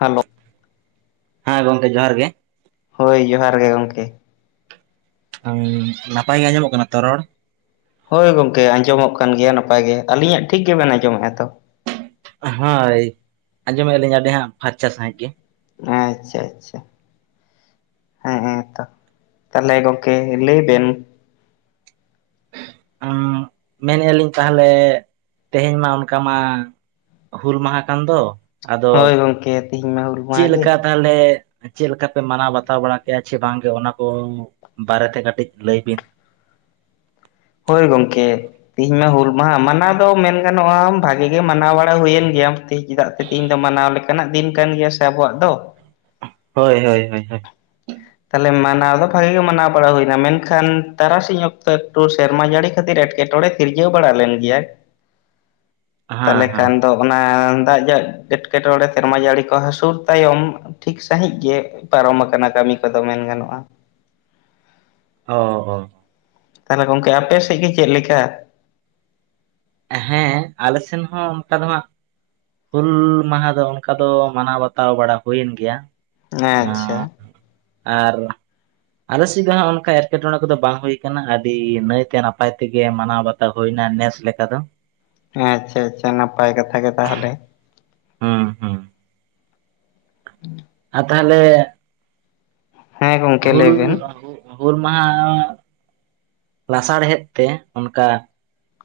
Hello ᱦᱮᱸ ᱜᱚᱝᱠᱮ ᱡᱚᱦᱟᱨ ᱜᱮ ᱦᱳᱭ ᱡᱚᱦᱟᱨ ᱜᱮ ᱜᱚᱢᱠᱮ ᱦᱩᱸ ᱱᱟᱯᱟᱭ ᱜᱮ ᱟᱸᱡᱚᱢᱚᱜ ᱠᱟᱱᱟ ᱛᱚ ᱨᱚᱲ ᱦᱳᱭ ᱜᱚᱢᱠᱮ ᱟᱸᱡᱚᱢᱚᱜ ᱠᱟᱱ ᱜᱮᱭᱟ ᱱᱟᱯᱟᱭ ᱜᱮ ᱟᱹᱞᱤᱧᱟᱜ ᱴᱷᱤᱠ ᱜᱮᱵᱮᱱ ᱟᱸᱡᱚᱢᱮᱫᱼᱟ ᱛᱚ ᱦᱳᱭ ᱟᱸᱡᱚᱢᱮᱫᱼᱟ ᱞᱤᱧ ᱟᱹᱰᱤ ᱦᱟᱸᱜ ᱯᱷᱟᱨᱪᱟ ᱥᱟᱹᱦᱤᱡ ᱜᱮ ᱟᱪᱷᱟ ᱟᱪᱷᱟ ᱦᱮᱸ ᱦᱮᱸ ᱛᱚ ᱛᱟᱦᱚᱞᱮ ᱜᱚᱝᱠᱮ ᱞᱟᱹᱭ ᱵᱮᱱ ᱢᱮᱱᱮᱫᱼᱟ ᱞᱤᱧ ᱛᱟᱦᱚᱞᱮ ᱛᱮᱦᱮᱧ ᱢᱟ ᱚᱱᱠᱟ ᱢᱟ ᱦᱩᱞ ᱢᱟᱦᱟ ᱠᱟᱱ ᱫᱚ ᱟᱫᱚ ᱦᱳᱭ ᱜᱚᱝᱠᱮ ᱛᱤᱦᱤᱧ ᱢᱟ ᱦᱩᱞ ᱪᱮᱫ ᱢᱟᱦᱟ ᱜᱮ ᱞᱮᱠᱟ ᱛᱟᱦᱚᱞᱮ ᱪᱮᱫ ᱞᱮᱠᱟ ᱯᱮ ᱢᱟᱱᱟᱣ ᱵᱟᱛᱟᱣ ᱵᱟᱲᱟ ᱠᱮᱜᱼᱟ ᱥᱮ ᱵᱟᱝᱜᱮ ᱚᱱᱟ ᱠᱚ ᱵᱟᱨᱮᱛᱮ ᱠᱟᱹᱴᱤᱡ ᱞᱟᱹᱭ ᱵᱤᱱ ᱦᱳᱭ ᱜᱚᱝ ᱠᱮᱻ ᱛᱤᱦᱤᱧ ᱢᱟ ᱦᱩᱞ ᱢᱟᱦᱟ ᱢᱟᱱᱟᱣ ᱫᱚ ᱢᱮᱱ ᱜᱟᱱᱚᱜᱼᱟ ᱵᱷᱟᱜᱮ ᱜᱮ ᱢᱟᱱᱟᱣ ᱵᱟᱲᱟ ᱦᱳᱭ ᱮᱱ ᱜᱮᱭᱟ ᱛᱮᱦᱮᱧ ᱫᱟᱜ ᱛᱮ ᱛᱮᱦᱤᱧ ᱫᱚ ᱢᱟᱱᱟᱣ ᱞᱮᱠᱟᱱᱟᱜ ᱫᱤᱱ ᱠᱟᱱ ᱜᱮᱭᱟ ᱥᱮ ᱟᱵᱚᱣᱟᱜ ᱫᱚ ᱦᱳᱭ ᱦᱳᱭ ᱦᱳᱭ ᱦᱳᱭ ᱛᱟᱦᱚᱞᱮ ᱢᱟᱱᱟᱣ ᱫᱚ ᱵᱷᱟᱜᱮ ᱜᱮ ᱛᱟᱞᱦᱮ ᱢᱟᱱᱟᱣ ᱫᱚ ᱵᱷᱟᱜᱮ ᱜᱮ ᱦᱩᱭᱱᱟ ᱢᱮᱱᱠᱷᱟᱱ ᱛᱟᱨᱟᱥᱤᱧ ᱚᱠᱛᱚ ᱮᱠᱴᱩ ᱥᱮᱨᱢᱟ ᱡᱟᱹᱲᱤ ᱠᱷᱟᱹᱛᱤᱨ ᱮᱴᱠᱮ ᱴᱚᱬᱮ ᱥᱤᱨᱡᱟᱹᱣ ᱵᱟᱲᱟ ᱞᱮᱱ ᱜᱮᱭᱟ [inaudible] ᱦᱮᱸ ᱛᱟᱞᱦᱮ ᱦᱮᱸ ᱠᱷᱟᱱ ᱫᱚ ᱚᱱᱟ ᱫᱟᱜ ᱡᱟ ᱮᱴᱠᱮ ᱴᱚᱲᱮ ᱥᱮᱨᱢᱟ ᱡᱟᱹᱲᱤ ᱠᱚ ᱦᱟᱹᱥᱩᱨ ᱛᱟᱭᱚᱢ ᱴᱷᱤᱠ ᱥᱟᱺᱦᱤᱡ ᱜᱮ ᱯᱟᱨᱚᱢ ᱟᱠᱟᱱᱟ ᱠᱟᱹᱢᱤ ᱠᱚᱫᱚ ᱢᱮᱱ ᱜᱟᱱᱚᱜᱼᱟ ᱚᱻ ᱚ ᱛᱟᱦᱞᱮ ᱜᱚᱝᱠᱮ ᱟᱯᱮ ᱥᱮᱜ ᱜᱮ ᱪᱮᱫ ᱞᱮᱠᱟ? ᱦᱮᱸᱻ ᱟᱞᱮ ᱥᱮᱱ ᱦᱚᱸ ᱚᱱᱠᱟ ᱫᱚ ᱦᱟᱸᱜ ᱦᱩᱞ ᱢᱟᱦᱟ ᱫᱚ ᱚᱱᱠᱟ ᱫᱚ ᱢᱟᱱᱟᱣ ᱵᱟᱛᱟᱣ ᱵᱟᱲᱟ ᱦᱩᱭᱮᱱ ᱜᱮᱭᱟ ᱟᱸᱻᱪᱪᱷᱟ ᱟᱨ ᱟᱞᱮ ᱥᱤᱜ ᱫᱚ ᱚᱱᱠᱟ ᱮᱴᱠᱮᱴᱚᱬᱮ ᱠᱚᱫᱚ ᱵᱟᱝ ᱦᱩᱭ ᱠᱟᱱᱟ ᱟᱰᱤ ᱱᱟᱹᱭ ᱛᱮ ᱱᱟᱯᱟᱭ ᱛᱮᱜᱮ ᱢᱟᱱᱟᱣ ᱵᱟᱛ ᱦᱩᱭᱱᱟ ᱱᱮᱥ ᱞᱮᱠᱟ ᱫᱚ ᱦᱮᱸ ᱟᱪᱪᱷᱟ ᱟᱪᱪᱷᱟ ᱱᱟᱯᱟᱭ ᱠᱟᱛᱷᱟ ᱜᱮ ᱛᱟᱦᱞᱮ ᱦᱩᱸ ᱦᱩᱸ ᱦᱩᱸ ᱟᱨ ᱛᱟᱦᱞᱮ ᱦᱮᱸ ᱜᱚᱝᱠᱮ ᱦᱩᱞ ᱞᱟᱹᱭ ᱵᱮᱱ [unintelligible] ᱦᱩᱞ ᱢᱟᱦᱟ ᱞᱟᱥᱟᱲ ᱦᱮᱫ ᱛᱮ ᱚᱱᱠᱟ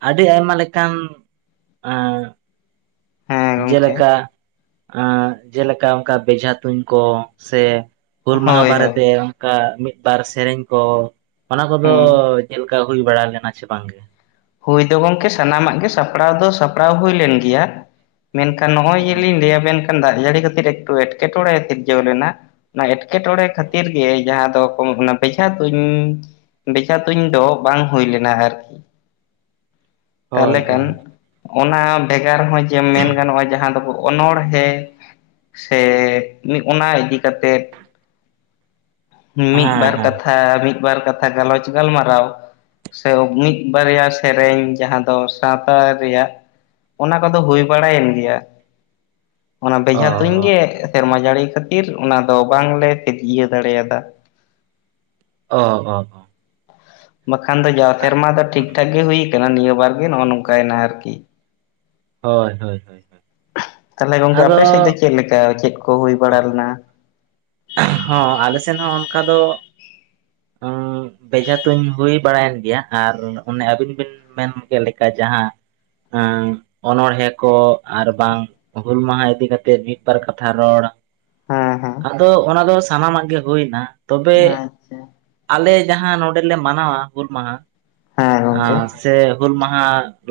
ᱟᱹᱰᱤ ᱟᱭᱢᱟ ᱞᱮᱠᱟᱱ ᱟᱸ ᱦᱮᱸ ᱜᱚᱝᱠᱮ ᱡᱮᱞᱮᱠᱟ ᱟᱸ ᱡᱮᱞᱮᱠᱟ ᱚᱱᱠᱟ ᱵᱮᱡᱷᱟ ᱛᱩᱧ ᱠᱚ ᱥᱮ ᱦᱩᱞ ᱢᱟᱦᱟ ᱦᱳᱭ ᱵᱟᱨᱮ ᱦᱳᱭ ᱛᱮ ᱢᱤᱫ ᱵᱟᱨ ᱥᱮᱨᱮᱧ ᱠᱚ ᱚᱱᱟ ᱠᱚᱫᱚ ᱦᱩᱸ ᱪᱮᱫᱠᱟ ᱦᱩᱭ ᱵᱟᱲᱟ ᱞᱮᱱᱟ ᱪᱷᱮ ᱵᱟᱝ-ᱜᱮ? ᱦᱩᱭ ᱫᱚ ᱜᱚᱝᱠᱮ ᱥᱟᱱᱟᱢᱟᱜ ᱜᱮ ᱥᱟᱯᱲᱟᱣ ᱫᱚ ᱥᱟᱯᱲᱟᱣ ᱦᱩᱭ ᱞᱮᱱ ᱜᱮᱭᱟ ᱢᱮᱱᱠᱷᱟᱱ ᱱᱚᱜᱼᱚᱭ ᱡᱮ ᱞᱤᱧ ᱞᱟ. ᱭ ᱟᱵᱮᱱ ᱠᱟᱱ ᱫᱟᱜᱽ ᱡᱟᱹᱲᱤ ᱠᱷᱟᱹᱛᱤᱨ ᱮᱠᱴᱩ ᱮᱴᱠᱮᱴᱚᱬᱮ ᱥᱤᱨᱡᱟᱹᱣ ᱞᱮᱱᱟ ᱚᱱᱟ ᱮᱴᱠᱮ-ᱴᱚᱬᱮ ᱠᱷᱟᱹᱛᱤᱨ ᱜᱮ ᱡᱟᱦᱟᱸ ᱫᱚ ᱠᱚ ᱚᱱᱟ ᱵᱮᱡᱷᱟ ᱛᱩᱧ ᱵᱮᱡᱷᱟ ᱛᱩᱧ ᱫᱚ ᱵᱟᱝ ᱦᱩᱭ ᱞᱮᱱᱟ ᱟᱨᱠᱤ ᱦᱳᱭ ᱛᱟᱦᱞᱮ ᱠᱷᱟᱱ ᱦᱳᱭ ᱚᱱᱟ ᱵᱷᱮᱜᱟᱨ ᱦᱚᱸ ᱡᱮ ᱢᱮᱱ ᱜᱟᱱᱚᱜᱼᱟ ᱡᱟᱦᱟᱸ ᱫᱚᱵᱚ ᱚᱱᱚᱲᱦᱮ ᱥᱮ ᱚᱱᱟ ᱤᱫᱤ ᱠᱟᱛᱮᱫ ᱢᱤᱫ ᱦᱮᱸ ᱵᱟᱨ ᱦᱮᱸ ᱠᱟᱛᱷᱟ ᱢᱤᱫ ᱵᱟᱨ ᱠᱟᱛᱷᱟ ᱜᱟᱞᱚᱪ ᱜᱟᱞᱢᱟᱨᱟᱣ ᱥᱮ ᱢᱤᱫ ᱵᱟᱨᱭᱟ ᱥᱮᱨᱮᱧ ᱡᱟᱦᱟᱸ ᱫᱚ ᱥᱟᱶᱛᱟ ᱨᱮᱭᱟᱜ ᱚᱱᱟ ᱠᱚᱫᱚ ᱦᱩᱭ ᱵᱟᱲᱟᱭᱮᱱ ᱜᱮᱭᱟ ᱾ ᱚᱱᱟ ᱚ ᱵᱮᱡᱷᱟ ᱛᱩᱧ ᱜᱮ ᱥᱮᱨᱢᱟ ᱡᱟᱹᱲᱤ ᱠᱷᱟᱹᱛᱤᱨ ᱚᱱᱟ ᱫᱚ ᱵᱟᱝᱞᱮ ᱥᱟ. ᱛ ᱤᱭᱟᱹᱣ ᱫᱟᱲᱮᱭᱟᱫᱟ ᱾ [inaudible] ᱚ ᱦᱚ ᱦᱚ ᱵᱟᱠᱷᱟᱱ ᱫᱚ ᱡᱟᱣ ᱥᱮᱨᱢᱟ ᱫᱚ ᱴᱷᱤᱠ ᱴᱷᱟᱠ ᱜᱮ ᱦᱩᱭ ᱟᱠᱟᱱᱟ, ᱱᱤᱭᱟᱹ ᱵᱟᱨ ᱜᱮ ᱱᱚᱜᱼᱚ ᱱᱚᱝᱠᱟᱭᱱᱟ ᱟᱨᱠᱤ ᱾ ᱦᱳᱭ ᱦᱳᱭ ᱦᱳᱭ ᱾ ᱛᱟᱦᱞᱮ ᱜᱚᱝᱠᱮ ᱟᱯᱮ ᱥᱮᱫ ᱫᱚ ᱪᱮᱫ ᱞᱮᱠᱟ ᱪᱮᱫ ᱠᱚ ᱦᱩᱭ ᱵᱟᱲᱟ ᱞᱮᱱᱟ? ᱦᱚᱸ ᱟᱞᱮ ᱥᱮᱱ ᱦᱚᱸ ᱚᱱᱠᱟ ᱫᱚ ᱦᱩᱸ ᱵᱮᱡᱷᱟ ᱛᱩᱧ ᱦᱩᱭ ᱵᱟᱲᱟᱭᱮᱱ ᱜᱮᱭᱟ ᱟᱨ ᱚᱱᱮ ᱟᱹᱵᱤᱱ ᱵᱤᱱ ᱢᱮᱱ ᱠᱮᱫ ᱞᱮᱠᱟ ᱡᱟᱦᱟᱸ ᱚᱱᱚᱲᱦᱮᱸ ᱠᱚ ᱟᱨ ᱵᱟᱝ ᱦᱩᱞ ᱢᱟᱦᱟ ᱤᱫᱤ ᱠᱟᱛᱮ ᱢᱤᱫᱵᱟᱨ ᱠᱟᱛᱷᱟ ᱨᱚᱲ, ᱦᱮᱸ ᱦᱮᱸ ᱟᱫᱚ ᱚᱱᱟ ᱫᱚ ᱥᱟᱱᱟᱢᱟᱜ ᱜᱮ ᱦᱩᱭ ᱮᱱᱟ ᱾ ᱟᱪᱪᱷᱟ ᱾ ᱟᱞᱮ ᱡᱟᱦᱟᱸ ᱱᱚᱰᱮᱞᱮ ᱢᱟᱱᱟᱣᱟ ᱦᱩᱞ ᱢᱟᱦᱟ, ᱦᱮᱸ ᱜᱚᱝᱠᱮ ᱥᱮ ᱦᱩᱞ ᱢᱟᱦᱟ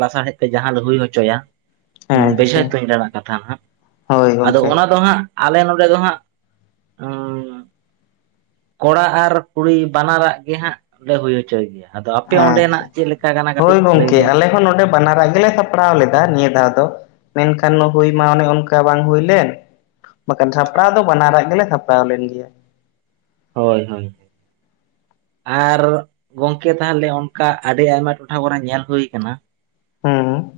ᱞᱟᱥᱟᱲᱦᱮᱫ ᱛᱮ ᱡᱟᱦᱟᱸ ᱞᱮ ᱦᱩᱭ ᱦᱚᱪᱚᱭᱟ ᱦᱩᱸ ᱵᱮᱡᱷᱟ ᱟᱪᱪᱷᱟ ᱛᱩᱧ ᱨᱮᱱᱟᱜ ᱠᱟᱛᱷᱟ ᱦᱟᱸᱜ ᱦᱳᱭ ᱟᱫᱚ ᱜᱚᱝᱠᱮ ᱚᱱᱟ ᱫᱚ ᱦᱟᱸᱜ ᱟᱞᱮ ᱱᱚᱰᱮ ᱫᱚ ᱦᱟᱸᱜ ᱠᱚᱲᱟ ᱟᱨ ᱠᱩᱲᱤ ᱵᱟᱱᱟᱨᱟᱜ ᱜᱮ ᱦᱟᱸᱜ ᱞᱮ ᱦᱩᱭ ᱦᱚᱪᱚᱭ ᱜᱮᱭᱟ ᱾ ᱟᱫᱚ ᱟᱯᱮ ᱚᱸᱰᱮ ᱱᱟᱜ ᱟᱪᱪᱷᱟ ᱪᱮᱫ ᱞᱮᱠᱟ ᱠᱟᱱᱟ ᱦᱳᱭ ᱠᱟᱹᱴᱤᱡ ᱜᱚᱝᱠᱮ ᱞᱟᱹᱭᱵᱤᱱ? ᱟᱞᱮ ᱦᱚᱸ ᱱᱚᱰᱮ ᱵᱟᱱᱟᱨᱟᱜ ᱜᱮᱞᱮ ᱥᱟᱯᱲᱟᱣ ᱞᱮᱫᱟ ᱱᱤᱭᱟᱹ ᱫᱷᱟᱹᱣ ᱫᱚ ᱾ ᱢᱮᱱᱠᱷᱟᱱ ᱦᱩᱭ ᱢᱟ ᱚᱱᱮ ᱚᱱᱠᱟ ᱵᱟᱝ ᱦᱩᱭᱞᱮᱱ ᱾ ᱵᱟᱠᱷᱟᱱ ᱥᱟᱯᱲᱟᱣ ᱫᱚ ᱵᱟᱱᱟᱨᱟᱜ ᱜᱮᱞᱮ ᱥᱟᱯᱲᱟᱣ ᱞᱮᱱ ᱜᱮᱭᱟ ᱾ ᱦᱳᱭ ᱦᱳᱭ ᱾ ᱟᱨ ᱜᱚᱝᱠᱮ ᱛᱟᱦᱚᱞᱮ ᱚᱱᱠᱟ ᱟᱹᱰᱤ ᱟᱭᱢᱟ ᱴᱚᱴᱷᱟ ᱠᱚᱨᱮ ᱧᱮᱞ ᱦᱩᱭ ᱟᱠᱟᱱᱟ, ᱦᱩᱸ᱾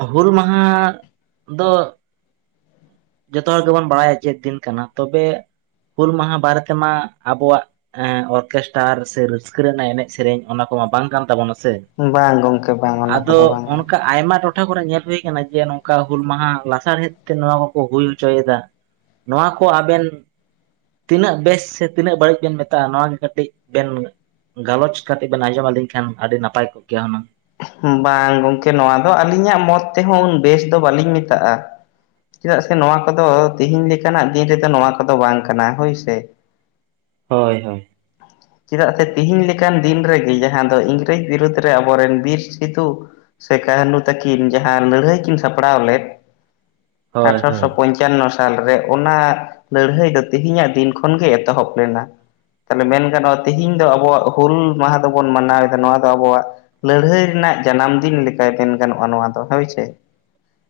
ᱮ ᱦᱩᱞ ᱢᱟᱦᱟ ᱫᱚ ᱡᱚᱛᱚ ᱦᱚᱲ ᱜᱮᱵᱚᱱ ᱵᱟᱲᱟᱭᱟ ᱪᱮᱫ ᱫᱤᱱ ᱠᱟᱱᱟ ᱾ ᱛᱚᱵᱮ ᱦᱩᱞ ᱢᱟᱦᱟ ᱵᱟᱨᱮ ᱛᱮᱢᱟ ᱟᱵᱚᱣᱟᱜ ᱚᱨᱠᱮᱥᱴᱟᱨ ᱥᱮ ᱨᱟᱹᱥᱠᱟᱹ ᱨᱮᱱᱟᱜ ᱮᱱᱮᱡ ᱥᱮᱨᱮᱧ ᱚᱱᱟ ᱠᱚᱢᱟ ᱵᱟᱝ ᱠᱟᱱ ᱛᱟᱵᱚᱱᱟ ᱥᱮ, ᱵᱟᱝ ᱜᱚᱝᱠᱮ ᱵᱟᱝ ᱚᱱᱟ ᱟᱫᱚ ᱠᱚᱫᱚ ᱵᱟᱝ ᱜᱮ ᱚᱱᱠᱟ ᱟᱭᱢᱟ ᱴᱚᱴᱷᱟ ᱴᱚᱴᱷᱟ ᱠᱚᱨᱮ ᱧᱮᱞ ᱦᱩᱭ ᱟᱠᱟᱱᱟ ᱡᱮ, ᱱᱚᱝᱠᱟ ᱦᱩᱞ ᱢᱟᱦᱟ ᱞᱟᱥᱟᱲᱦᱮᱫ ᱛᱮ ᱱᱚᱣᱟ ᱠᱚ ᱠᱚ ᱦᱩᱭ ᱦᱚᱪᱚᱭᱮᱫᱟ ᱾ ᱱᱚᱣᱟ ᱠᱚ ᱟᱵᱮᱱ ᱛᱤᱱᱟᱹᱜ ᱵᱮᱥ ᱥᱮ ᱛᱤᱱᱟᱹᱜ ᱵᱟᱹᱲᱤᱡ ᱵᱮᱱ ᱢᱮᱛᱟᱜᱼᱟ? ᱱᱚᱣᱟ ᱜᱮ ᱠᱟᱹᱴᱤᱡ ᱵᱮᱱ ᱜᱟᱞᱚᱪ ᱠᱟᱛᱮ ᱵᱮᱱ ᱟᱸᱡᱚᱢ ᱟᱹᱞᱤᱧ ᱠᱷᱟᱱ ᱟᱹᱰᱤ ᱱᱟᱯᱟᱭ ᱠᱚᱜ ᱠᱮᱭᱟ ᱦᱩᱱᱟᱹᱝ᱾ ᱵᱟᱝ ᱜᱚᱝᱠᱮ ᱱᱚᱣᱟ ᱫᱚ ᱟᱹᱞᱤᱧᱟᱜ ᱢᱚᱛ ᱛᱮᱦᱚᱸ ᱩᱱ ᱵᱮᱥ ᱫᱚ ᱵᱟᱟᱹᱞᱤᱧ ᱢᱮᱛᱟᱜᱼᱟ ᱾ ᱪᱮᱫᱟᱜ ᱥᱮ ᱱᱚᱣᱟ ᱠᱚᱫᱚ ᱛᱮᱦᱮᱧ ᱞᱮᱠᱟᱱᱟᱜ ᱫᱤᱱ ᱨᱮᱫᱚ ᱱᱚᱣᱟ ᱠᱚᱫᱚ ᱵᱟᱝ ᱠᱟᱱᱟ ᱾ ᱦᱳᱭᱥᱮ ᱾ ᱦᱳᱭ ᱦᱳᱭ ᱾ ᱪᱮᱫᱟᱜ ᱥᱮ ᱛᱤᱦᱮᱧ ᱞᱮᱠᱟᱱ ᱫᱤᱱ ᱨᱮᱜᱮ ᱡᱟᱦᱟᱸ ᱫᱚ ᱤᱝᱨᱮᱡᱽ ᱵᱤᱨᱩᱫᱽ ᱨᱮ ᱟᱵᱚᱨᱮᱱ ᱵᱤᱨ ᱥᱤᱛᱩ ᱥᱮ ᱠᱟᱹᱱᱩ ᱛᱟᱹᱠᱤᱱ ᱡᱟᱦᱟᱸ ᱞᱟᱹᱲᱦᱟᱹᱭ ᱠᱤᱱ ᱥᱟᱯᱲᱟᱣ ᱞᱮᱫ ᱦᱳᱭ ᱟᱴᱟᱥᱚ ᱦᱳᱭ ᱯᱚᱭ ᱯᱚᱧᱪᱟᱱᱱᱚ ᱥᱟᱞᱨᱮ ᱚᱱᱟ ᱞᱟᱹᱲᱦᱟᱹᱭ ᱫᱚ ᱛᱮᱦᱤᱧᱟᱜ ᱫᱤᱱ ᱠᱷᱚᱱᱜᱮ ᱮᱛᱚᱦᱚᱵ ᱞᱮᱱᱟ ᱾ ᱛᱟᱦᱚᱞᱮ ᱢᱮᱱ ᱜᱟᱱᱚᱜᱼᱟ ᱛᱮᱦᱮᱧ ᱫᱚ ᱟᱵᱚᱣᱟᱜ ᱦᱩᱞ ᱢᱟᱦᱟ ᱫᱚᱵᱚᱱ ᱢᱟᱱᱟᱣᱮᱫᱟ ᱱᱚᱣᱟ ᱫᱚ ᱟᱵᱚᱣᱟᱜ ᱞᱟᱹᱲᱦᱟᱹᱭ ᱨᱮᱱᱟᱜ ᱡᱟᱱᱟᱢ ᱫᱤᱱ ᱞᱮᱠᱟᱭ ᱢᱮᱱ ᱜᱟᱱᱚᱜᱼᱟ ᱱᱚᱣᱟ ᱫᱚ ᱦᱳᱭ ᱥᱮ ᱾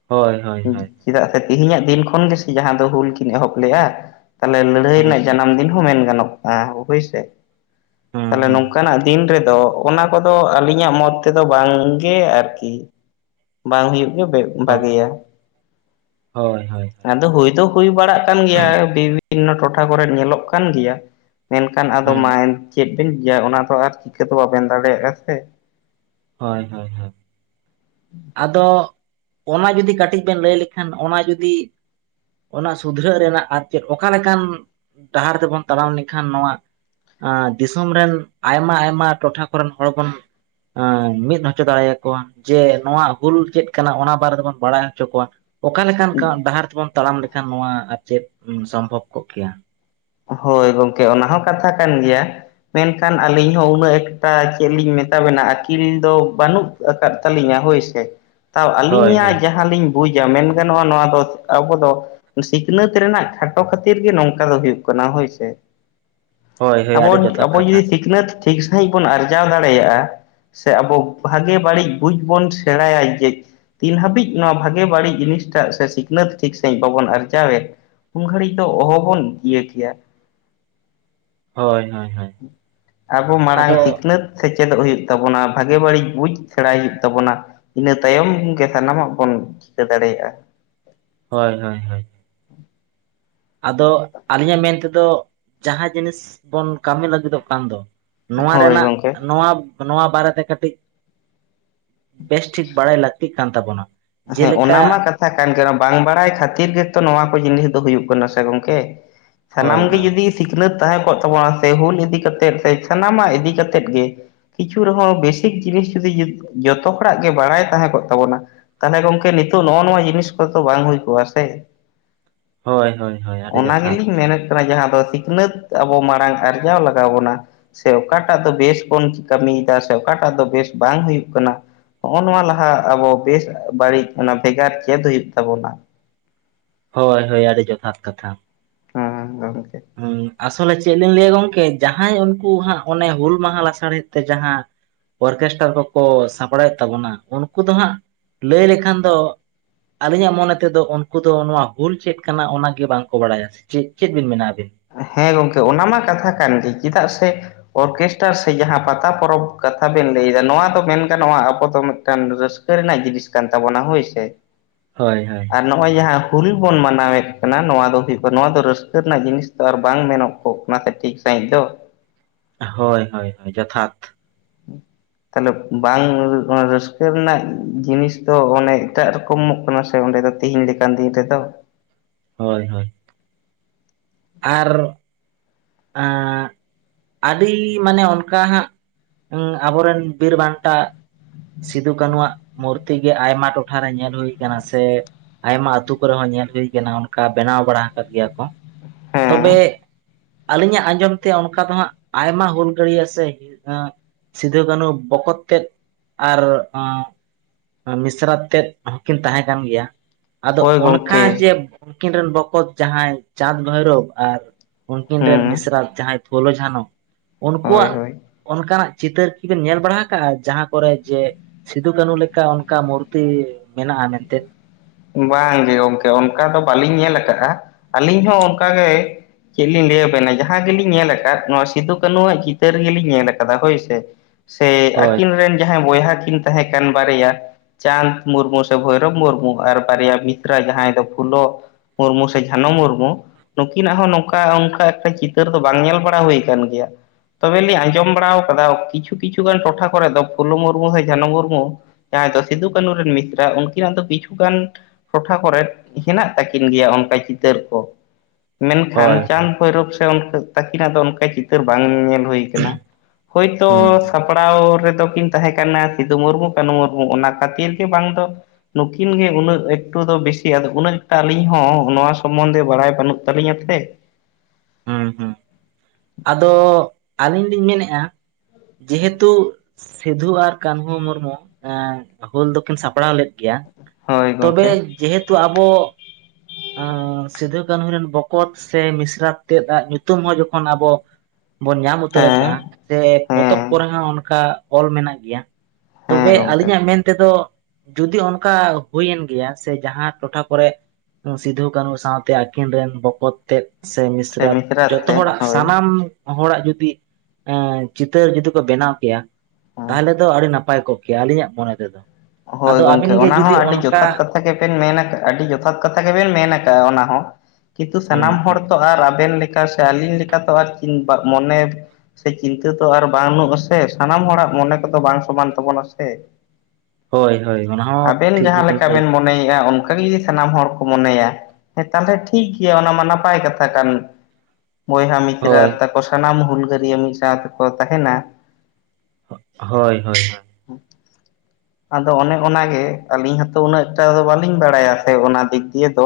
ᱦᱳᱭ ᱦᱳᱭ ᱦᱳᱭ ᱾ ᱪᱮᱫᱟᱜ ᱥᱮ ᱛᱮᱦᱤᱧᱟᱜ ᱫᱤᱱ ᱠᱷᱚᱱ ᱜᱮ ᱡᱟᱦᱟᱸ ᱫᱚ ᱦᱩᱞ ᱠᱤᱱ ᱮᱦᱚᱵ ᱞᱮᱜᱼᱟ ᱾ ᱛᱟᱦᱚᱞᱮ ᱞᱟᱹᱲᱦᱟᱹᱭ ᱦᱩᱸ ᱨᱮᱱᱟᱜ ᱡᱟᱱᱟᱢ ᱫᱤᱱ ᱦᱚᱸ ᱢᱮᱱ ᱜᱟᱱᱚᱜᱼᱟ ᱾ ᱦᱮᱸ, ᱦᱭᱭᱥᱮ, ᱦᱩᱸ ᱛᱟᱦᱚᱞᱮ ᱦᱩᱸ ᱱᱚᱝᱠᱟᱱᱟᱜ ᱫᱤᱱ ᱨᱮᱫᱚ ᱚᱱᱟ ᱠᱚᱫᱚ ᱟᱹᱞᱤᱧᱟᱜ ᱢᱚᱛ ᱛᱮᱫᱚ ᱵᱟᱝ ᱜᱮ ᱟᱨᱠᱤ ᱵᱟᱝ ᱦᱩᱭᱩᱜ ᱜᱮ ᱵᱮ ᱦᱳᱭ ᱵᱷᱟᱹᱜᱤᱭᱟ ᱦᱳᱭ ᱦᱳᱭ ᱟᱫᱚ ᱦᱩᱭ ᱫᱚ ᱦᱩᱭ ᱵᱟᱲᱟᱜ ᱠᱟᱱ ᱜᱮᱭᱟ ᱵᱤᱵᱷᱤᱱᱚ ᱴᱚᱴᱷᱟ ᱠᱚᱨᱮ ᱧᱮᱞᱚᱜ ᱠᱟᱱ ᱜᱮᱭᱟ ᱢᱮᱱᱠᱷᱟᱱ ᱟᱫᱚ ᱦᱩᱸ ᱢᱟ ᱪᱮᱫ ᱵᱮᱱ ᱤᱭᱟ ᱚᱱᱟ ᱫᱚ ᱟᱨ ᱪᱤᱠᱟᱹᱛᱮ ᱵᱟᱵᱮᱱ ᱫᱟᱲᱮᱭᱟᱜᱼᱟ ᱥᱮ ᱦᱳᱭ ᱦᱳᱭ ᱟᱫᱚ ᱚᱱᱟ ᱡᱩᱫᱤ ᱠᱟᱹᱴᱤᱡ ᱵᱮᱱ ᱞᱟᱹᱭ ᱞᱮᱠᱷᱟᱱ ᱚᱱᱟ ᱡᱩᱫᱤ ᱚᱱᱟ ᱥᱩᱫᱷᱨᱟᱹᱜᱱ ᱨᱮᱱᱟᱜ ᱟᱨ ᱪᱮᱫ ᱚᱠᱟ ᱞᱮᱠᱟᱱ ᱰᱟᱦᱟᱨ ᱛᱮᱵᱚᱱ ᱛᱟᱲᱟᱢ ᱞᱮᱠᱷᱟᱱ ᱱᱚᱣᱟ ᱫᱤᱥᱚᱢ ᱨᱮᱱ ᱟᱭᱢᱟ ᱟᱭᱢᱟ ᱴᱚᱴᱷᱟ ᱠᱚᱨᱮᱱ ᱦᱚᱲ ᱵᱚᱱ ᱢᱤᱫ ᱦᱚᱪᱚ ᱫᱟᱲᱮᱭᱟ ᱠᱚᱣᱟ ᱡᱮ ᱱᱚᱣᱟ ᱦᱩᱞ ᱪᱮᱫ ᱠᱟᱱᱟ ᱚᱱᱟ ᱵᱟᱨᱮ ᱛᱮᱵᱚᱱ ᱵᱟᱲᱟᱭ ᱦᱚᱪᱚ ᱠᱚᱣᱟ ᱚᱠᱟ ᱞᱮᱠᱟᱱ ᱰᱟᱦᱟᱨ ᱛᱮᱵᱚᱱ ᱛᱟᱲᱟᱢ ᱞᱮᱠᱷᱟᱱ ᱱᱚᱣᱟ ᱟᱨ ᱪᱮᱫ ᱥᱚᱢᱵᱷᱚᱵ ᱠᱚᱜ ᱠᱮᱭᱟ ᱦᱳᱭ ᱜᱚᱝᱠᱮ ᱚᱱᱟ ᱦᱚᱸ ᱠᱟᱛᱷᱟ ᱠᱟᱱ ᱜᱮᱭᱟ ᱢᱮᱱᱠᱷᱟᱱ ᱟᱹᱞᱤᱧ ᱦᱚᱸ ᱩᱱᱟᱹᱜ ᱮᱠᱴᱟ ᱪᱮᱫ ᱞᱤᱧ ᱢᱮᱛᱟ ᱵᱮᱱᱟ ᱟᱹᱠᱤᱞ ᱫᱚ ᱵᱟᱹᱱᱩᱜ ᱟᱠᱟᱫ ᱛᱟᱹᱞᱤᱧᱟ ᱦᱳᱭᱥᱮ ᱛᱟᱣ ᱦᱳᱭ ᱦᱳᱭ ᱟᱹᱞᱤᱧᱟᱜ ᱡᱟᱦᱟᱸᱞᱤᱧ ᱵᱩᱡᱟ ᱢᱮᱱ ᱜᱟᱱᱚᱜᱼᱟ ᱱᱚᱣᱟ ᱫᱚ ᱟᱵᱚ ᱫᱚ ᱥᱤᱠᱷᱱᱟᱹᱛ ᱨᱮᱱᱟᱜ ᱠᱷᱟᱴᱚ ᱠᱷᱟᱹᱛᱤᱨ ᱜᱮ ᱱᱚᱝᱠᱟ ᱫᱚ ᱦᱩᱭᱩᱜ ᱾ ᱠᱟᱱᱟ ᱦᱳᱭ ᱥᱮ ᱦᱳᱭ ᱾ ᱦᱳᱭ ᱟᱵᱚ ᱟᱹᱰᱤ ᱡᱚᱛᱷᱟᱛ ᱟᱵᱚ ᱠᱟᱛᱷᱟ ᱡᱩᱫᱤ ᱥᱤᱠᱷᱱᱟᱹᱛ ᱴᱷᱤᱠ ᱥᱟᱺᱦᱤᱡ ᱵᱚᱱ ᱟᱨᱡᱟᱣ ᱫᱟᱲᱮᱭᱟᱜᱼᱟ, ᱥᱮ ᱟᱵᱚ ᱵᱷᱟᱜᱮ ᱵᱟᱹᱲᱤᱡ ᱵᱩᱡᱽ ᱵᱚᱱ ᱥᱮᱬᱟᱭᱟ ᱡᱮ ᱛᱤᱱ ᱦᱟᱹᱵᱤᱡ ᱱᱚᱣᱟ ᱵᱷᱟᱜᱮ ᱵᱟᱹᱲᱤᱡ ᱡᱤᱱᱤᱥᱴᱟᱜ ᱥᱮ ᱥᱤᱠᱷᱱᱟᱹᱛ ᱴᱷᱤᱠ ᱥᱟᱺᱦᱤᱡ ᱵᱟᱵᱚᱱ ᱟᱨᱡᱟᱣᱮᱫ ᱩᱱ ᱜᱷᱟᱹᱲᱤᱡ ᱫᱚ ᱚᱦᱚ ᱵᱚᱱ ᱤᱭᱟᱹ ᱠᱮᱭᱟ ᱦᱳᱭ ᱦᱳᱭ ᱦᱳᱭ ᱟᱵᱚ ᱢᱟᱲᱟᱝ ᱟᱫᱚ ᱥᱤᱠᱷᱱᱟᱹᱛ ᱥᱮᱪᱮᱫᱚᱜ ᱦᱩᱭᱩᱜ ᱛᱟᱵᱚᱱᱟ ᱵᱷᱟᱜᱮ ᱵᱟᱹᱲᱤᱡ ᱵᱩᱡᱽ ᱥᱮᱬᱟᱭ ᱦᱩᱭᱩᱜ ᱛᱟᱵᱚᱱᱟ ᱤᱱᱟᱹ ᱛᱟᱭᱚᱢ ᱜᱮ ᱥᱟᱱᱟᱢᱟᱜ ᱵᱚᱱ ᱴᱷᱤᱠᱟᱹ ᱫᱟᱲᱮᱭᱟᱜ-ᱟ ᱦᱳᱭ ᱦᱳᱭ ᱦᱳᱭ ᱟᱫᱚ ᱟᱹᱞᱤᱧᱟᱜ ᱢᱮᱱᱛᱮᱫᱚ ᱡᱟᱦᱟᱸ ᱡᱤᱱᱤᱥ ᱵᱚᱱ ᱠᱟᱹᱢᱤ ᱞᱟᱹᱜᱤᱫᱚᱜ ᱠᱟᱱ ᱫᱚ ᱱᱚᱣᱟ ᱦᱳᱭ ᱨᱮᱱᱟᱜ ᱜᱚᱝᱠᱮ ᱱᱚᱣᱟ ᱱᱚᱣᱟ ᱵᱟᱨᱮᱛᱮ ᱠᱟᱹᱴᱤᱡ ᱵᱮᱥ ᱴᱷᱤᱠ ᱵᱟᱲᱟᱭ ᱞᱟᱹᱠᱛᱤᱜ ᱠᱟᱱ ᱛᱟᱵᱚᱱᱟ ᱦᱮᱸ ᱡᱮᱞᱮᱠᱟ ᱚᱱᱟ ᱢᱟ ᱠᱟᱛᱷᱟ ᱠᱟᱱ ᱜᱮᱭᱟ ᱵᱟᱝ ᱵᱟᱲᱟᱭ ᱠᱷᱟᱹᱛᱤᱨ ᱜᱮᱛᱚ ᱱᱚᱣᱟ ᱠᱚ ᱡᱤᱱᱤᱥ ᱫᱚ ᱦᱩᱭᱩᱜ ᱠᱟᱱᱟ ᱥᱮ ᱜᱚᱝᱠᱮ ᱥᱟᱱᱟᱢ ᱦᱳᱭ ᱜᱮ ᱦᱳᱭ ᱡᱩᱫᱤ ᱥᱤᱠᱷᱱᱟᱹᱛ ᱛᱟᱦᱮᱸ ᱠᱚᱜ ᱛᱟᱵᱚᱱᱟ ᱥᱮ ᱦᱩᱞ ᱤᱫᱤ ᱠᱟᱛᱮᱫ ᱥᱮ ᱥᱟᱱᱟᱢᱟᱜ ᱤᱫᱤ ᱠᱟᱛᱮᱫ ᱜᱮ ᱠᱤᱪᱷᱩ ᱨᱮᱦᱚᱸ ᱵᱮᱥᱤᱠ ᱡᱤᱱᱤᱥ ᱡᱩᱫᱤ ᱡᱚᱛᱚ ᱦᱚᱲᱟᱜ ᱜᱮ ᱵᱟᱲᱟᱭ ᱛᱟᱦᱮᱸ ᱠᱚᱜ ᱛᱟᱵᱚᱱᱟ ᱛᱟᱦᱚᱞᱮ ᱜᱚᱢᱠᱮ ᱱᱤᱛᱚᱜ ᱱᱚᱜ-ᱚᱭ ᱱᱚᱣᱟ ᱡᱤᱱᱤᱥ ᱠᱚᱫᱚ ᱵᱟᱝ ᱦᱩᱭ ᱠᱚᱜ-ᱟ ᱥᱮ ᱦᱳᱭ ᱦᱳᱭ ᱦᱳᱭ ᱟᱹᱰᱤ ᱚᱱᱟ ᱡᱚᱛᱷᱟᱛ ᱜᱮᱞᱤᱧ ᱢᱮᱱᱮᱫ ᱠᱟᱱᱟ ᱡᱟᱦᱟᱸ ᱫᱚ ᱥᱤᱠᱷᱱᱟᱹᱛ ᱟᱵᱚ ᱢᱟᱲᱟᱝ ᱟᱨᱡᱟᱣ ᱞᱟᱜᱟᱣ ᱵᱚᱱᱟ ᱥᱮ ᱚᱠᱟᱴᱟᱜ ᱫᱚ ᱵᱮᱥ ᱵᱚᱱ ᱠᱟᱹᱢᱤᱭᱮᱫᱟ ᱥᱮ ᱚᱠᱟᱴᱟᱜ ᱫᱚ ᱵᱮᱥ ᱵᱟᱝ ᱦᱩᱭᱩᱜ ᱠᱟᱱᱟ ᱦᱚᱸᱜ ᱱᱚᱣᱟ ᱞᱟᱦᱟ ᱟᱵᱚ ᱵᱮᱥ ᱵᱟᱹᱲᱤᱡ ᱚᱱᱟ ᱵᱷᱮᱜᱟᱨ ᱪᱮᱫ ᱦᱩᱭᱩᱜ ᱛᱟᱵᱚᱱᱟ ᱦᱳᱭ ᱦᱳᱭ ᱟᱹᱰᱤ ᱡᱚᱛᱷᱟᱛ ᱠᱟᱛᱷᱟ ᱦᱮᱸ ᱜᱚᱝᱠᱮ ᱦᱮᱸ ᱟᱥᱚᱞᱮ ᱪᱮᱫ ᱞᱤᱧ ᱞᱟᱹᱭᱟ ᱜᱚᱝᱠᱮ ᱡᱟᱦᱟᱸᱭ ᱩᱱᱠᱩ ᱦᱟᱸᱜ ᱚᱱᱮ ᱦᱩᱞ ᱢᱟᱦᱟ ᱞᱟᱥᱟᱲᱦᱮᱫ ᱛᱮ ᱡᱟᱦᱟᱸ ᱚᱨᱠᱮᱥᱴᱟᱨ ᱠᱚᱠᱚ ᱥᱟᱯᱲᱟᱣᱮᱫ ᱛᱟᱵᱚᱱᱟ ᱩᱱᱠᱩ ᱫᱚ ᱦᱟᱸᱜ ᱞᱟᱹᱭ ᱞᱮᱠᱷᱟᱱ ᱫᱚ ᱟᱞᱤᱧᱟᱜ ᱢᱚᱱᱮ ᱛᱮᱫᱚ ᱩᱱᱠᱩ ᱫᱚ ᱱᱚᱣᱟ ᱦᱩᱞ ᱪᱮᱫ ᱠᱟᱱᱟ ᱚᱱᱟᱜᱮ ᱵᱟᱝᱠᱚ ᱵᱟᱲᱟᱭᱟ ᱥᱮ ᱪᱮᱫ ᱪᱮᱫ ᱵᱤᱱ ᱢᱮᱱᱟ ᱟᱹᱵᱤᱱ ᱦᱮᱸ ᱜᱚᱝᱠᱮ ᱚᱱᱟ ᱢᱟ ᱠᱟᱛᱷᱟ ᱠᱟᱱ ᱜᱮ ᱪᱮᱫᱟᱜ ᱥᱮ ᱚᱨᱠᱮᱥᱴᱟᱨ ᱥᱮ ᱡᱟᱦᱟᱸ ᱯᱟᱛᱟ ᱯᱚᱨᱚᱵᱽ ᱠᱟᱛᱷᱟ ᱵᱮᱱ ᱞᱟᱹᱭᱮᱫᱟ ᱱᱚᱣᱟ ᱫᱚ ᱢᱮᱱ ᱜᱟᱱᱚᱜ-ᱟ ᱟᱵᱚ ᱫᱚ ᱢᱤᱫᱴᱟᱝ ᱨᱟᱹᱥ ᱠᱟᱹ ᱨᱮᱱᱟᱜ ᱡᱤᱱᱤᱥ ᱠᱟᱱ ᱛᱟᱵᱚᱱᱟ ᱦᱳᱭ ᱥᱮ ᱦᱳᱭ ᱦᱳᱭ ᱱᱚᱜ-ᱚᱭ ᱡᱟᱦᱟᱸ ᱦᱩᱞ ᱵᱚᱱ ᱢᱟᱱᱟᱣᱮᱫ ᱠᱟᱱᱟ ᱱᱚᱣᱟ ᱫᱚ ᱦᱩᱭᱩᱜ ᱠᱟᱱᱟ ᱱᱚᱣᱟ ᱫᱚ ᱨᱟᱹᱥᱠᱟᱹ ᱨᱮᱱᱟᱜ ᱡᱤᱱᱤᱥ ᱛᱚ ᱟᱨ ᱵᱟᱝ ᱢᱮᱱᱚ ᱚᱜ ᱠᱟᱱᱟ ᱥᱮ ᱴᱷᱤᱠ ᱥᱟᱺᱦᱤᱡ ᱫᱚ ᱦᱳᱭ ᱦᱳᱭ ᱦᱳᱭ ᱡᱚᱛᱷᱟᱛ ᱛᱟᱦᱚᱞᱮ ᱵᱟᱝ ᱨᱟᱹᱥᱠᱟᱹ ᱨᱮᱱᱟᱜ ᱡᱤᱱᱤᱥ ᱫᱚ ᱚᱱᱮ ᱮᱴᱟᱜ ᱨᱚᱠᱚᱢᱚᱜ ᱠᱟᱱᱟ ᱥᱮ ᱚᱸᱰᱮ ᱫᱚ ᱛᱤᱦᱤᱧ ᱞᱮᱠᱟᱱ ᱫᱤᱱ ᱨᱮᱫᱚ ᱦᱳᱭ ᱦᱳᱭ ᱟᱨ ᱟᱸᱜ ᱟᱹᱰᱤ ᱢᱟᱱᱮ ᱚᱱᱠᱟ ᱦᱟᱸᱜ ᱟᱵᱚᱨᱮᱱ ᱵᱤᱨ ᱵᱟᱱᱴᱟ ᱥᱤᱫᱩ ᱠᱟᱹᱱᱩᱣᱟᱜ ᱢᱩᱨᱛᱤ ᱜᱮ ᱟᱭᱢᱟ ᱴᱚᱴᱷᱟᱨᱮ ᱧᱮᱞ ᱦᱩᱭ ᱟᱠᱟᱱᱟ ᱥᱮ᱾ ᱟᱭᱢᱟ ᱟᱹᱛᱩ ᱠᱚᱨᱮ ᱦᱚᱸ ᱧᱮᱞ ᱦᱩᱭ ᱟᱠᱟᱱᱟ ᱚᱱᱠᱟ ᱵᱮᱱᱟᱣ ᱵᱟᱲᱟ ᱟᱠᱟᱫ ᱜᱮᱭᱟ ᱠᱚ ᱛᱚᱵᱮ ᱦᱮᱸ ᱟᱞᱤᱧᱟᱜ ᱟᱸᱡᱚᱢ ᱛᱮ ᱚᱱᱠᱟ ᱫᱚ ᱦᱟᱸᱜ ᱟᱭᱢᱟ ᱦᱩᱞᱜᱟᱹᱲᱤᱭᱟᱹ ᱥᱮ ᱥᱤᱫᱷᱩ ᱠᱟᱹᱱᱦᱩ ᱵᱚᱠᱚᱛ ᱛᱮᱫ ᱟᱨ ᱟᱸᱻ ᱢᱤᱥᱨᱟᱛ ᱛᱮᱫ ᱦᱚᱸᱠᱤᱱ ᱛᱟᱦᱮᱸ ᱠᱟᱱ ᱜᱮᱭᱟ ᱟᱫᱚ ᱦᱳᱭ ᱚᱱᱠᱟ ᱜᱚᱝᱠᱮ ᱡᱮ ᱩᱱᱠᱤᱱ ᱨᱮᱱ ᱵᱚᱠᱚᱛ ᱡᱟᱦᱟᱸᱭ ᱪᱟᱸᱫᱽ ᱵᱷᱟᱭᱨᱚᱵᱽ ᱟᱨ ᱩᱱᱠᱤᱱ ᱨᱮᱱ ᱦᱮᱸ ᱢᱤᱥᱨᱟ ᱡᱟᱦᱟᱸᱭ ᱯᱷᱩᱞᱚ ᱡᱷᱟᱱᱚ ᱦᱳᱭ ᱩᱱᱠᱩᱣᱟᱜ ᱦᱳᱭ ᱚᱱᱠᱟ ᱱᱟᱜ ᱪᱤᱛᱟᱹᱨ ᱠᱤ ᱧᱮᱞ ᱵᱟᱲᱟ ᱟᱠᱟᱜᱼᱟ ᱡᱟᱦᱟᱸ ᱠᱚᱨᱮ ᱡᱮ᱾ ᱥᱤᱫᱩ ᱠᱟᱹᱱᱩ ᱞᱮᱠᱟ ᱚᱱᱠᱟ ᱢᱩᱨᱛᱤ ᱢᱮᱱᱟᱜᱼᱟ ᱢᱮᱱ ᱛᱮ᱾ ᱵᱟᱝᱜᱮ ᱜᱚᱝᱠᱮ ᱚᱱᱠᱟ ᱫᱚ ᱵᱟᱞᱤᱧ ᱧᱮᱞ ᱠᱟᱜᱼᱟ ᱟᱹᱞᱤᱧ ᱦᱚᱸ ᱚᱱᱠᱟᱜᱮ᱾ ᱪᱮᱫ ᱞᱤᱧ ᱞᱟᱹᱭ ᱟᱵᱮᱱᱟ ᱡᱟᱦᱟᱸ ᱜᱮᱞᱤᱧ ᱧᱮᱞ ᱟᱠᱟᱫ ᱱᱚᱣᱟ ᱥᱤᱫᱩ ᱠᱟᱹᱱᱩᱣᱟᱜ ᱪᱤᱛᱟᱹᱨ ᱜᱮᱞᱤᱧ ᱧᱮᱞ ᱟᱠᱟᱫᱟ ᱦᱳᱭ ᱥᱮ᱾ ᱥᱮ ᱦᱳᱭ ᱟᱠᱤᱱ ᱨᱮᱱ ᱡᱟᱦᱟᱸᱭ ᱵᱚᱭᱦᱟ ᱠᱤᱱ ᱛᱟᱦᱮᱸ ᱠᱟᱱ ᱵᱟᱨᱭᱟ ᱪᱟᱸᱫᱽ ᱢᱩᱨᱢᱩ ᱥᱮ ᱵᱷᱳᱭᱨᱚᱵᱽ ᱢᱩᱨᱢᱩ ᱟᱨ ᱵᱟᱨᱭᱟ ᱢᱤᱥᱨᱟ ᱡᱟᱦᱟᱸᱭ ᱫᱚ ᱯᱷᱩᱞᱚ ᱢᱩᱨᱢᱩ ᱥᱮ ᱡᱷᱟᱱᱚ ᱢᱩᱨᱢᱩ ᱱᱩᱠᱤᱱᱟᱜ ᱦᱚᱸ ᱱᱚᱝᱠᱟ ᱚᱱᱠᱟ ᱮᱠᱴᱟ ᱪᱤᱛᱟᱹᱨ ᱫᱚ ᱵᱟᱝ ᱧᱮᱞ ᱵᱟᱲᱟ ᱦᱩᱭ ᱟᱠᱟᱱ ᱜᱮᱭᱟ ᱛᱚᱵᱮ ᱞᱤᱧ ᱟᱸᱡᱚᱢ ᱵᱟᱲᱟ ᱟᱠᱟᱫᱟ ᱠᱤᱪᱷᱩ ᱠᱤᱪᱷᱩ ᱜᱟᱱ ᱴᱚᱴᱷᱟ ᱠᱚᱨᱮ ᱫᱚ ᱯᱷᱩᱞᱚ ᱢᱩᱨᱢᱩ ᱦᱚ ᱡᱷᱟᱱᱚ ᱢᱩᱨᱢᱩ᱾ ᱡᱟᱦᱟᱸᱭ ᱫᱚ ᱥᱤᱫᱩ ᱠᱟᱹᱱᱩ ᱨᱮᱱ ᱢᱤᱥᱨᱟ ᱩᱱᱠᱤ ᱱᱟᱜ ᱫᱚ ᱠᱤᱪᱷᱩ᱾ ᱠᱟᱸᱴᱷ ᱴᱚᱴᱷᱟ ᱠᱚᱨᱮ ᱦᱮᱱᱟᱜ ᱛᱟᱹᱠᱤᱱ ᱜᱮᱭᱟ ᱚᱱᱠᱟ ᱪᱤᱛᱟᱹᱨ ᱠᱚ ᱢᱮᱱᱠᱷᱟᱱ ᱦᱳᱭ ᱦᱳᱭ ᱪᱟᱸᱫᱽ ᱵᱷᱳᱭᱨᱚᱵ ᱥᱮ ᱩᱱᱠᱩ ᱛᱟᱠᱤᱱᱟᱜ ᱫᱚ ᱚᱱᱠᱟ ᱪᱤᱛᱟᱹᱨ ᱵᱟᱝ ᱧᱮᱞ᱾ ᱦᱩᱭ ᱟᱠᱟᱱᱟ ᱦᱳᱭᱛᱚ ᱦᱩᱸ ᱥᱟᱯᱲᱟᱣ ᱨᱮᱫᱚ ᱠᱤᱱ ᱛᱟᱦᱮᱸ ᱠᱟᱱᱟ ᱥᱤᱫᱩ ᱢᱩᱨᱢᱩ ᱠᱟᱹᱱᱩ ᱢᱩᱨᱢᱩ ᱚᱱᱟ ᱠᱷᱟᱹᱛᱤᱨ ᱜᱮ ᱵᱟᱝ ᱫᱚ᱾ ᱟᱠᱤᱱ ᱜᱮ ᱩᱱᱟᱹᱜ ᱮᱠᱴᱩ ᱫᱚ ᱵᱮᱥᱤ ᱟᱫᱚ ᱩᱱᱟᱹᱜ ᱴᱟᱜ ᱟᱞᱤᱧ ᱦᱚᱸ ᱱᱚᱣᱟ ᱥᱚᱢᱢᱚᱱᱫᱷᱮ ᱵᱟᱲᱟᱭ ᱵᱟᱱᱩᱜ ᱛᱟᱹᱞᱤᱧᱟ ᱥᱮ ᱦᱩᱸ ᱦᱩᱸ ᱟᱫᱚ ᱟᱹᱞᱤᱧ ᱞᱤᱧ ᱢᱮᱱᱮᱫᱼᱟ ᱡᱮᱦᱮᱛᱩ ᱥᱤᱫᱷᱩ ᱟᱨ ᱠᱟᱹᱱᱦᱩ ᱢᱩᱨᱢᱩ ᱮᱸ ᱦᱩᱞ ᱫᱚᱠᱤᱱ ᱥᱟᱯᱲᱟᱣ ᱞᱮᱫ ᱜᱮᱭᱟᱹ ᱾ ᱦᱳᱭ ᱛᱚᱵᱮ ᱜᱚᱝᱠᱮ ᱡᱮᱦᱮᱛᱩ ᱟᱵᱚ᱾ ᱟᱸᱻ ᱥᱤᱫᱷᱩ ᱠᱟᱹᱱᱦᱩ ᱨᱮᱱ ᱵᱚᱠᱚᱛ ᱥᱮ ᱢᱤᱥᱨᱟᱛ ᱛᱮᱫ ᱟᱜ ᱧᱩᱛᱩᱢ ᱦᱚᱸ ᱡᱚᱠᱷᱚᱱ ᱟᱵᱚ ᱵᱚᱱ ᱧᱟᱢ ᱩᱛᱟᱹᱨ ᱟᱠᱟᱜᱼᱟ ᱦᱮᱸ ᱥᱮ ᱯᱚᱛᱚᱵᱽ ᱦᱮᱸ ᱠᱚᱨᱮ ᱦᱚᱸ ᱚᱱᱠᱟ ᱚᱞ ᱢᱮᱱᱟᱜ ᱜᱮᱭᱟ ᱛᱚᱵᱮ ᱦᱮᱸ ᱜᱚᱝᱠᱮ ᱟᱹᱞᱤᱧᱟᱜ ᱢᱮᱱᱛᱮ᱾ ᱛᱮᱫᱚ ᱡᱩᱫᱤ ᱚᱱᱠᱟ ᱦᱩᱭᱮᱱ ᱜᱮᱭᱟ ᱥᱮ ᱡᱟᱦᱟᱸ ᱴᱚᱴᱷᱟ ᱠᱚᱨᱮ ᱥᱤᱫᱩ ᱠᱟᱹᱱᱦᱩ ᱥᱟᱶᱛᱮ ᱟᱹᱠᱤᱱ ᱨᱮᱱ ᱵᱚᱠᱚᱛ ᱛᱮᱫ ᱥᱮ ᱢᱤᱥᱨᱟᱛ ᱡᱚᱛᱚ ᱦᱚᱲᱟᱜ ᱥᱟᱱᱟᱢ ᱦᱚᱲᱟᱜ ᱡᱩᱫᱤ ᱮᱸ ᱪᱤᱛᱟᱹᱨ ᱡᱩᱫᱤ ᱠᱚ ᱵᱮᱱᱟᱣ ᱠᱮᱭᱟ ᱦᱮᱸ ᱛᱟᱦᱚᱞᱮ ᱫᱚ ᱟᱹᱰᱤ ᱱᱟᱯᱟᱭ ᱠᱚᱜ ᱠᱮᱭᱟ ᱟᱹᱞᱤᱧᱟᱜ ᱢᱚᱱᱮ ᱛᱮᱫᱚ ᱦᱳᱭ ᱟᱫᱚ ᱜᱚᱝᱠᱮ ᱟᱹᱵᱤᱱ ᱜᱮ ᱚᱱᱟ ᱡᱩᱫᱤ ᱦᱚᱸ ᱟᱹᱰᱤ ᱚᱱᱠᱟ ᱡᱚᱛᱷᱟᱛ ᱠᱟᱛᱷᱟ᱾ ᱡᱚᱛᱷᱟᱛ ᱜᱮᱵᱮᱱ ᱢᱮᱱ ᱟᱠᱟᱫᱼᱟ ᱟᱹᱰᱤ ᱡᱚᱛᱷᱟᱛ ᱠᱟᱛᱷᱟ ᱜᱮᱵᱮᱱ ᱢᱮᱱ ᱟᱠᱟᱫᱼᱟ ᱚᱱᱟ ᱦᱚᱸ᱾ ᱠᱤᱱᱛᱩ ᱦᱩᱸ ᱥᱟᱱᱟᱢ ᱦᱚᱲ ᱦᱩᱸ ᱛᱚ ᱟᱨ ᱟᱵᱮᱱ ᱞᱮᱠᱟ ᱥᱮ ᱟᱞᱤᱧ ᱞᱮᱠᱟ ᱛᱚ ᱟᱨ ᱢᱚᱱᱮ᱾ ᱥᱮ ᱪᱤᱱᱛᱟᱹ ᱛᱚ ᱟᱨ ᱵᱟᱱᱩᱜ ᱟᱥᱮ ᱥᱟᱱᱟᱢ ᱦᱚᱲᱟᱜ ᱢᱚᱱᱮ ᱠᱚᱫᱚ ᱵᱟᱝ ᱥᱚᱢᱟᱱ ᱛᱟᱵᱚᱱᱟ ᱥᱮ ᱦᱳᱭ ᱦᱳᱭ ᱚᱱᱟ ᱦᱚᱸ ᱟᱵᱮᱱ ᱴᱷᱤᱠ ᱡᱟᱦᱟᱸ ᱜᱮᱵᱮᱱ ᱞᱮᱠᱟ ᱵᱮᱱ ᱞᱟᱹᱭᱮᱫᱼᱟ ᱢᱚᱱᱮᱭᱮᱫᱼᱟ ᱚᱱᱠᱟ [unintelligible] ᱥᱟᱱᱟᱢ ᱦᱚᱲ ᱠᱚ ᱢᱚᱱᱮᱭᱟ ᱦᱮᱸ ᱛᱟᱦᱚᱞᱮ ᱴᱷᱤᱠ ᱜᱮᱭᱟ ᱚᱱᱟ ᱢᱟ ᱱᱟᱯᱟᱭ ᱠᱟᱛᱷᱟ ᱠᱟᱱ ᱵᱚᱭᱦᱟ ᱦᱳᱭ ᱢᱤᱥᱨᱟᱛ ᱛᱟᱠᱚ ᱥᱟᱱᱟᱢ ᱦᱩᱞᱜᱟᱹᱨᱤᱭᱟ ᱢᱤᱫᱥᱟᱶ ᱛᱮᱠᱚ ᱛᱟᱦᱮᱱᱟ᱾ ᱦᱳᱭ ᱦᱳᱭ ᱦᱳᱭ᱾ ᱟᱫᱚ ᱚᱱᱮ ᱚᱱᱟᱜᱮ ᱟᱹᱞᱤᱧ ᱦᱚᱸᱛᱚ ᱩᱱᱟᱹᱜ ᱮᱠᱴᱟ ᱫᱚ ᱵᱟᱹᱞᱤᱧ ᱵᱟᱲᱟᱭᱟ ᱥᱮ ᱚᱱᱟ ᱫᱤᱠ ᱫᱤᱭᱮ ᱫᱚ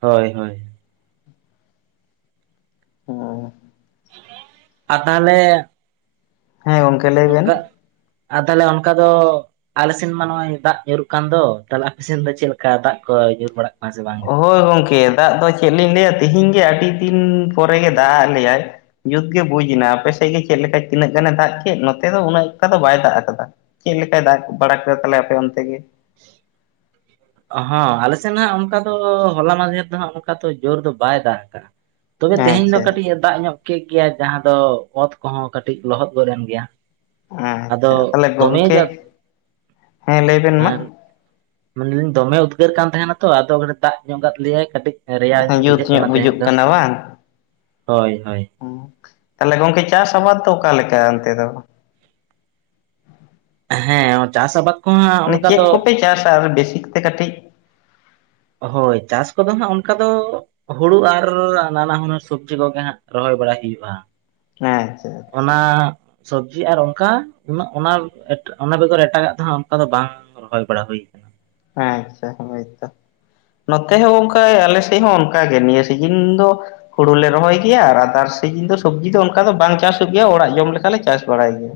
ᱦᱳᱭ ᱦᱳᱭ᱾ ᱦᱩᱸ ᱟᱨ ᱛᱟᱦᱟᱞᱮ ᱦᱮᱸ ᱜᱚᱝᱠ ᱚᱱᱠᱟ ᱟᱨ ᱛᱟᱦᱚᱞᱮ ᱚᱱᱠᱟ ᱫᱚ ᱟᱞᱮᱥᱮᱱ ᱢᱟ ᱱᱚᱜᱼᱚᱭ ᱫᱟᱜ ᱧᱩᱨᱩᱜ ᱠᱟᱱ ᱫᱚ ᱛᱟᱦᱚᱞᱮ ᱟᱯᱮᱥᱮᱱ ᱫᱚ ᱪᱮᱫ ᱞᱮᱠᱟ ᱫᱟᱜ ᱠᱚ ᱧᱩᱨ ᱵᱟᱲᱟᱜ ᱠᱟᱱᱟ ᱥᱮ ᱵᱟᱝ ᱜᱮ ᱳᱦᱳᱭ ᱜᱚᱝᱠᱮ ᱫᱟᱜ ᱫᱚ ᱪᱮᱫ ᱞᱤᱧ ᱞᱟᱹᱭᱟ ᱛᱤᱦᱤᱧ ᱜᱤ ᱟᱹᱰᱤ ᱫᱤᱱ ᱯᱚᱨᱮ ᱜᱮ ᱫᱟᱜ ᱟᱜ ᱞᱮᱭᱟᱭ᱾ ᱡᱩᱛ ᱜᱮ ᱵᱩᱡᱽ ᱱᱟ ᱟᱯᱮᱥᱮᱫ ᱜᱮ ᱪᱮᱫ ᱞᱮᱠᱟ ᱛᱤᱱᱟᱹᱜ ᱜᱟᱱᱮ ᱫᱟᱜ ᱠᱮᱫ ᱱᱚᱛᱮ ᱫᱚ ᱩᱱᱟᱹᱜ ᱚᱱᱠᱟ ᱫᱚ ᱵᱟᱭ ᱫᱟᱜ ᱟᱠᱟᱫᱟ᱾ ᱪᱮᱫ ᱞᱮᱠᱟᱭ ᱫᱟᱜ ᱵᱟᱲᱟ ᱠᱮᱫᱟ ᱛᱷᱟᱞᱮ ᱟᱯᱮ ᱚᱱᱛᱮ ᱜᱮ? ᱦᱚᱸ ᱟᱞᱮᱥᱮᱱ ᱦᱟᱸᱜ ᱚᱱᱠᱟ ᱫᱚ ᱦᱚᱞᱟ ᱢᱟᱫᱷᱮᱨ ᱫᱚ ᱦᱟᱸᱜ ᱚᱱᱠᱟ ᱫᱚ ᱡᱳᱨ ᱫᱚ ᱵᱟᱭ ᱫᱟᱜ ᱠᱟᱜᱼᱟ᱾ ᱛᱚᱵᱮ ᱛᱮᱦᱮᱧ ᱫᱚ ᱟᱪᱪᱷᱟ ᱠᱟᱹᱴᱤᱡ ᱮ ᱫᱟᱜ ᱧᱚᱜ ᱠᱮᱫ ᱜᱮᱭᱟ ᱡᱟᱦᱟᱸ ᱫᱚ ᱚᱛ ᱠᱚᱦᱚᱸ ᱠᱟᱹᱴᱤᱡ ᱞᱚᱦᱚᱫ ᱜᱚᱫ ᱮᱱ ᱜᱮᱭᱟ᱾ ᱟᱫᱚ ᱟᱪᱪᱷᱟ ᱛᱟᱦᱚᱞᱮ ᱫᱚᱢᱮ ᱜᱚᱝᱠᱮ ᱡᱟᱫ ᱦᱮᱸ ᱞᱟᱹᱭ ᱵᱮᱱ ᱢᱟ ᱟᱨ ᱢᱮᱱ ᱫᱟᱹᱞᱤᱧ ᱫᱚᱢᱮ ᱩᱫᱜᱟᱹᱨ ᱠᱟᱱ ᱛᱟᱦᱮᱸᱱᱟ ᱛᱚ ᱟᱫᱚ ᱫᱟᱜ ᱧᱚᱸᱜ ᱠᱟᱫ ᱞᱮᱭᱟᱭ ᱠᱟᱹᱴᱤᱡ᱾ ᱨᱮᱭᱟᱲ ᱧᱚᱸᱜ ᱡᱩᱛ ᱵᱩᱡᱷᱟᱹᱜ ᱧᱚᱜ ᱠᱟᱱᱟ ᱛᱮᱦᱮᱧ ᱵᱩᱡᱩᱜ ᱫᱚ, ᱠᱟᱱᱟ ᱦᱳᱭ ᱦᱳᱭ᱾ ᱚᱸᱠ, ᱛᱟᱦᱚᱞᱮ ᱜᱚᱝᱠᱮ ᱪᱟᱥ ᱟᱵᱟᱫ ᱫᱚ ᱚᱠᱟ ᱞᱮᱠᱟ ᱚᱱᱛᱮ ᱫᱚ? ᱦᱮᱸ ᱭᱚ ᱪᱟᱥ ᱟᱵᱟᱫ ᱠᱚᱦᱚᱸ ᱦᱟᱸᱜ ᱢᱟᱱᱮ ᱚᱱᱠᱟ ᱪᱮᱫ ᱫᱚ ᱠᱚᱯᱮ ᱪᱟᱥᱟ ᱵᱮᱥᱤᱠ ᱛᱮ ᱠᱟᱹᱴᱤᱡ? ᱦᱳᱭ ᱪᱟᱥ ᱠᱚᱫᱚ ᱦᱟᱸᱜ ᱚᱱᱠᱟ ᱫᱚ᱾ ᱦᱩᱲᱩ ᱟᱨ ᱱᱟᱱᱟ ᱦᱩᱱᱟᱹᱨ ᱥᱚᱵᱽᱡᱤ ᱠᱚᱜᱮ ᱦᱟᱸᱜ ᱨᱚᱦᱚᱭ ᱵᱟᱲᱟ ᱦᱩᱭᱩᱜᱼᱟᱹ ᱾ ᱟᱪᱪᱷᱟ ᱚᱱᱟ ᱟᱪᱪᱷᱟ ᱥᱚᱵᱽᱡᱤ ᱟᱨ ᱚᱝᱠᱟ ᱩᱱᱟᱹᱜ ᱚᱱᱟ ᱮᱴ ᱚᱱᱟ ᱵᱮᱜᱚᱨ ᱮᱴᱟᱜᱟᱜ ᱛᱮᱦᱚᱸ ᱚᱱᱠᱟ ᱫᱚ ᱵᱟᱝ ᱨᱚᱦᱚᱭ ᱵᱟᱲᱟ ᱦᱩᱭ ᱠᱟᱱᱟ ᱦᱮᱸ ᱟᱪᱪᱷᱟ ᱦᱚᱸᱜᱼᱚᱭ ᱛᱚ᱾ ᱱᱚᱛᱮ ᱦᱚᱸ ᱚᱱᱠᱟ ᱟᱞᱮ ᱥᱮᱫ ᱦᱚᱸ ᱚᱱᱠᱟ ᱜᱮ ᱱᱤᱭᱟᱹ ᱥᱤᱡᱤᱱ ᱫᱚ ᱦᱩᱲᱩ ᱞᱮ ᱨᱚᱦᱚᱭ ᱜᱮᱭᱟ ᱟᱨ ᱟᱫᱟᱨᱥ ᱥᱤᱡᱤᱱ ᱫᱚ ᱥᱚᱵᱽᱡᱤ ᱫᱚ ᱚᱱᱠᱟ ᱫᱚ ᱵᱟᱝ ᱪᱟᱥᱚᱜ ᱜᱮᱭᱟ ᱚᱲᱟᱜ ᱡᱚᱢ ᱞᱮᱠᱟᱞᱮ ᱪᱟᱥ ᱵᱟᱲᱟᱭ ᱜᱮᱭᱟ᱾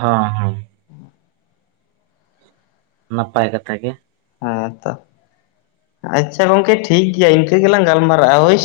ᱦᱚ ᱦᱩ᱾ ᱱᱟᱯᱟᱭ ᱠᱟᱛᱷᱟ ᱜᱮ᱾ ᱦᱮᱸ ᱛᱚ, ᱟᱪᱪᱷᱟ ᱜᱚᱝᱠᱮ ᱴᱷᱤᱠ ᱜᱮᱭᱟ ᱤᱱᱠᱟᱹ ᱜᱮᱞᱟᱝ ᱜᱟᱞᱢᱟᱨᱟᱜᱼᱟ ᱦᱳᱭᱥ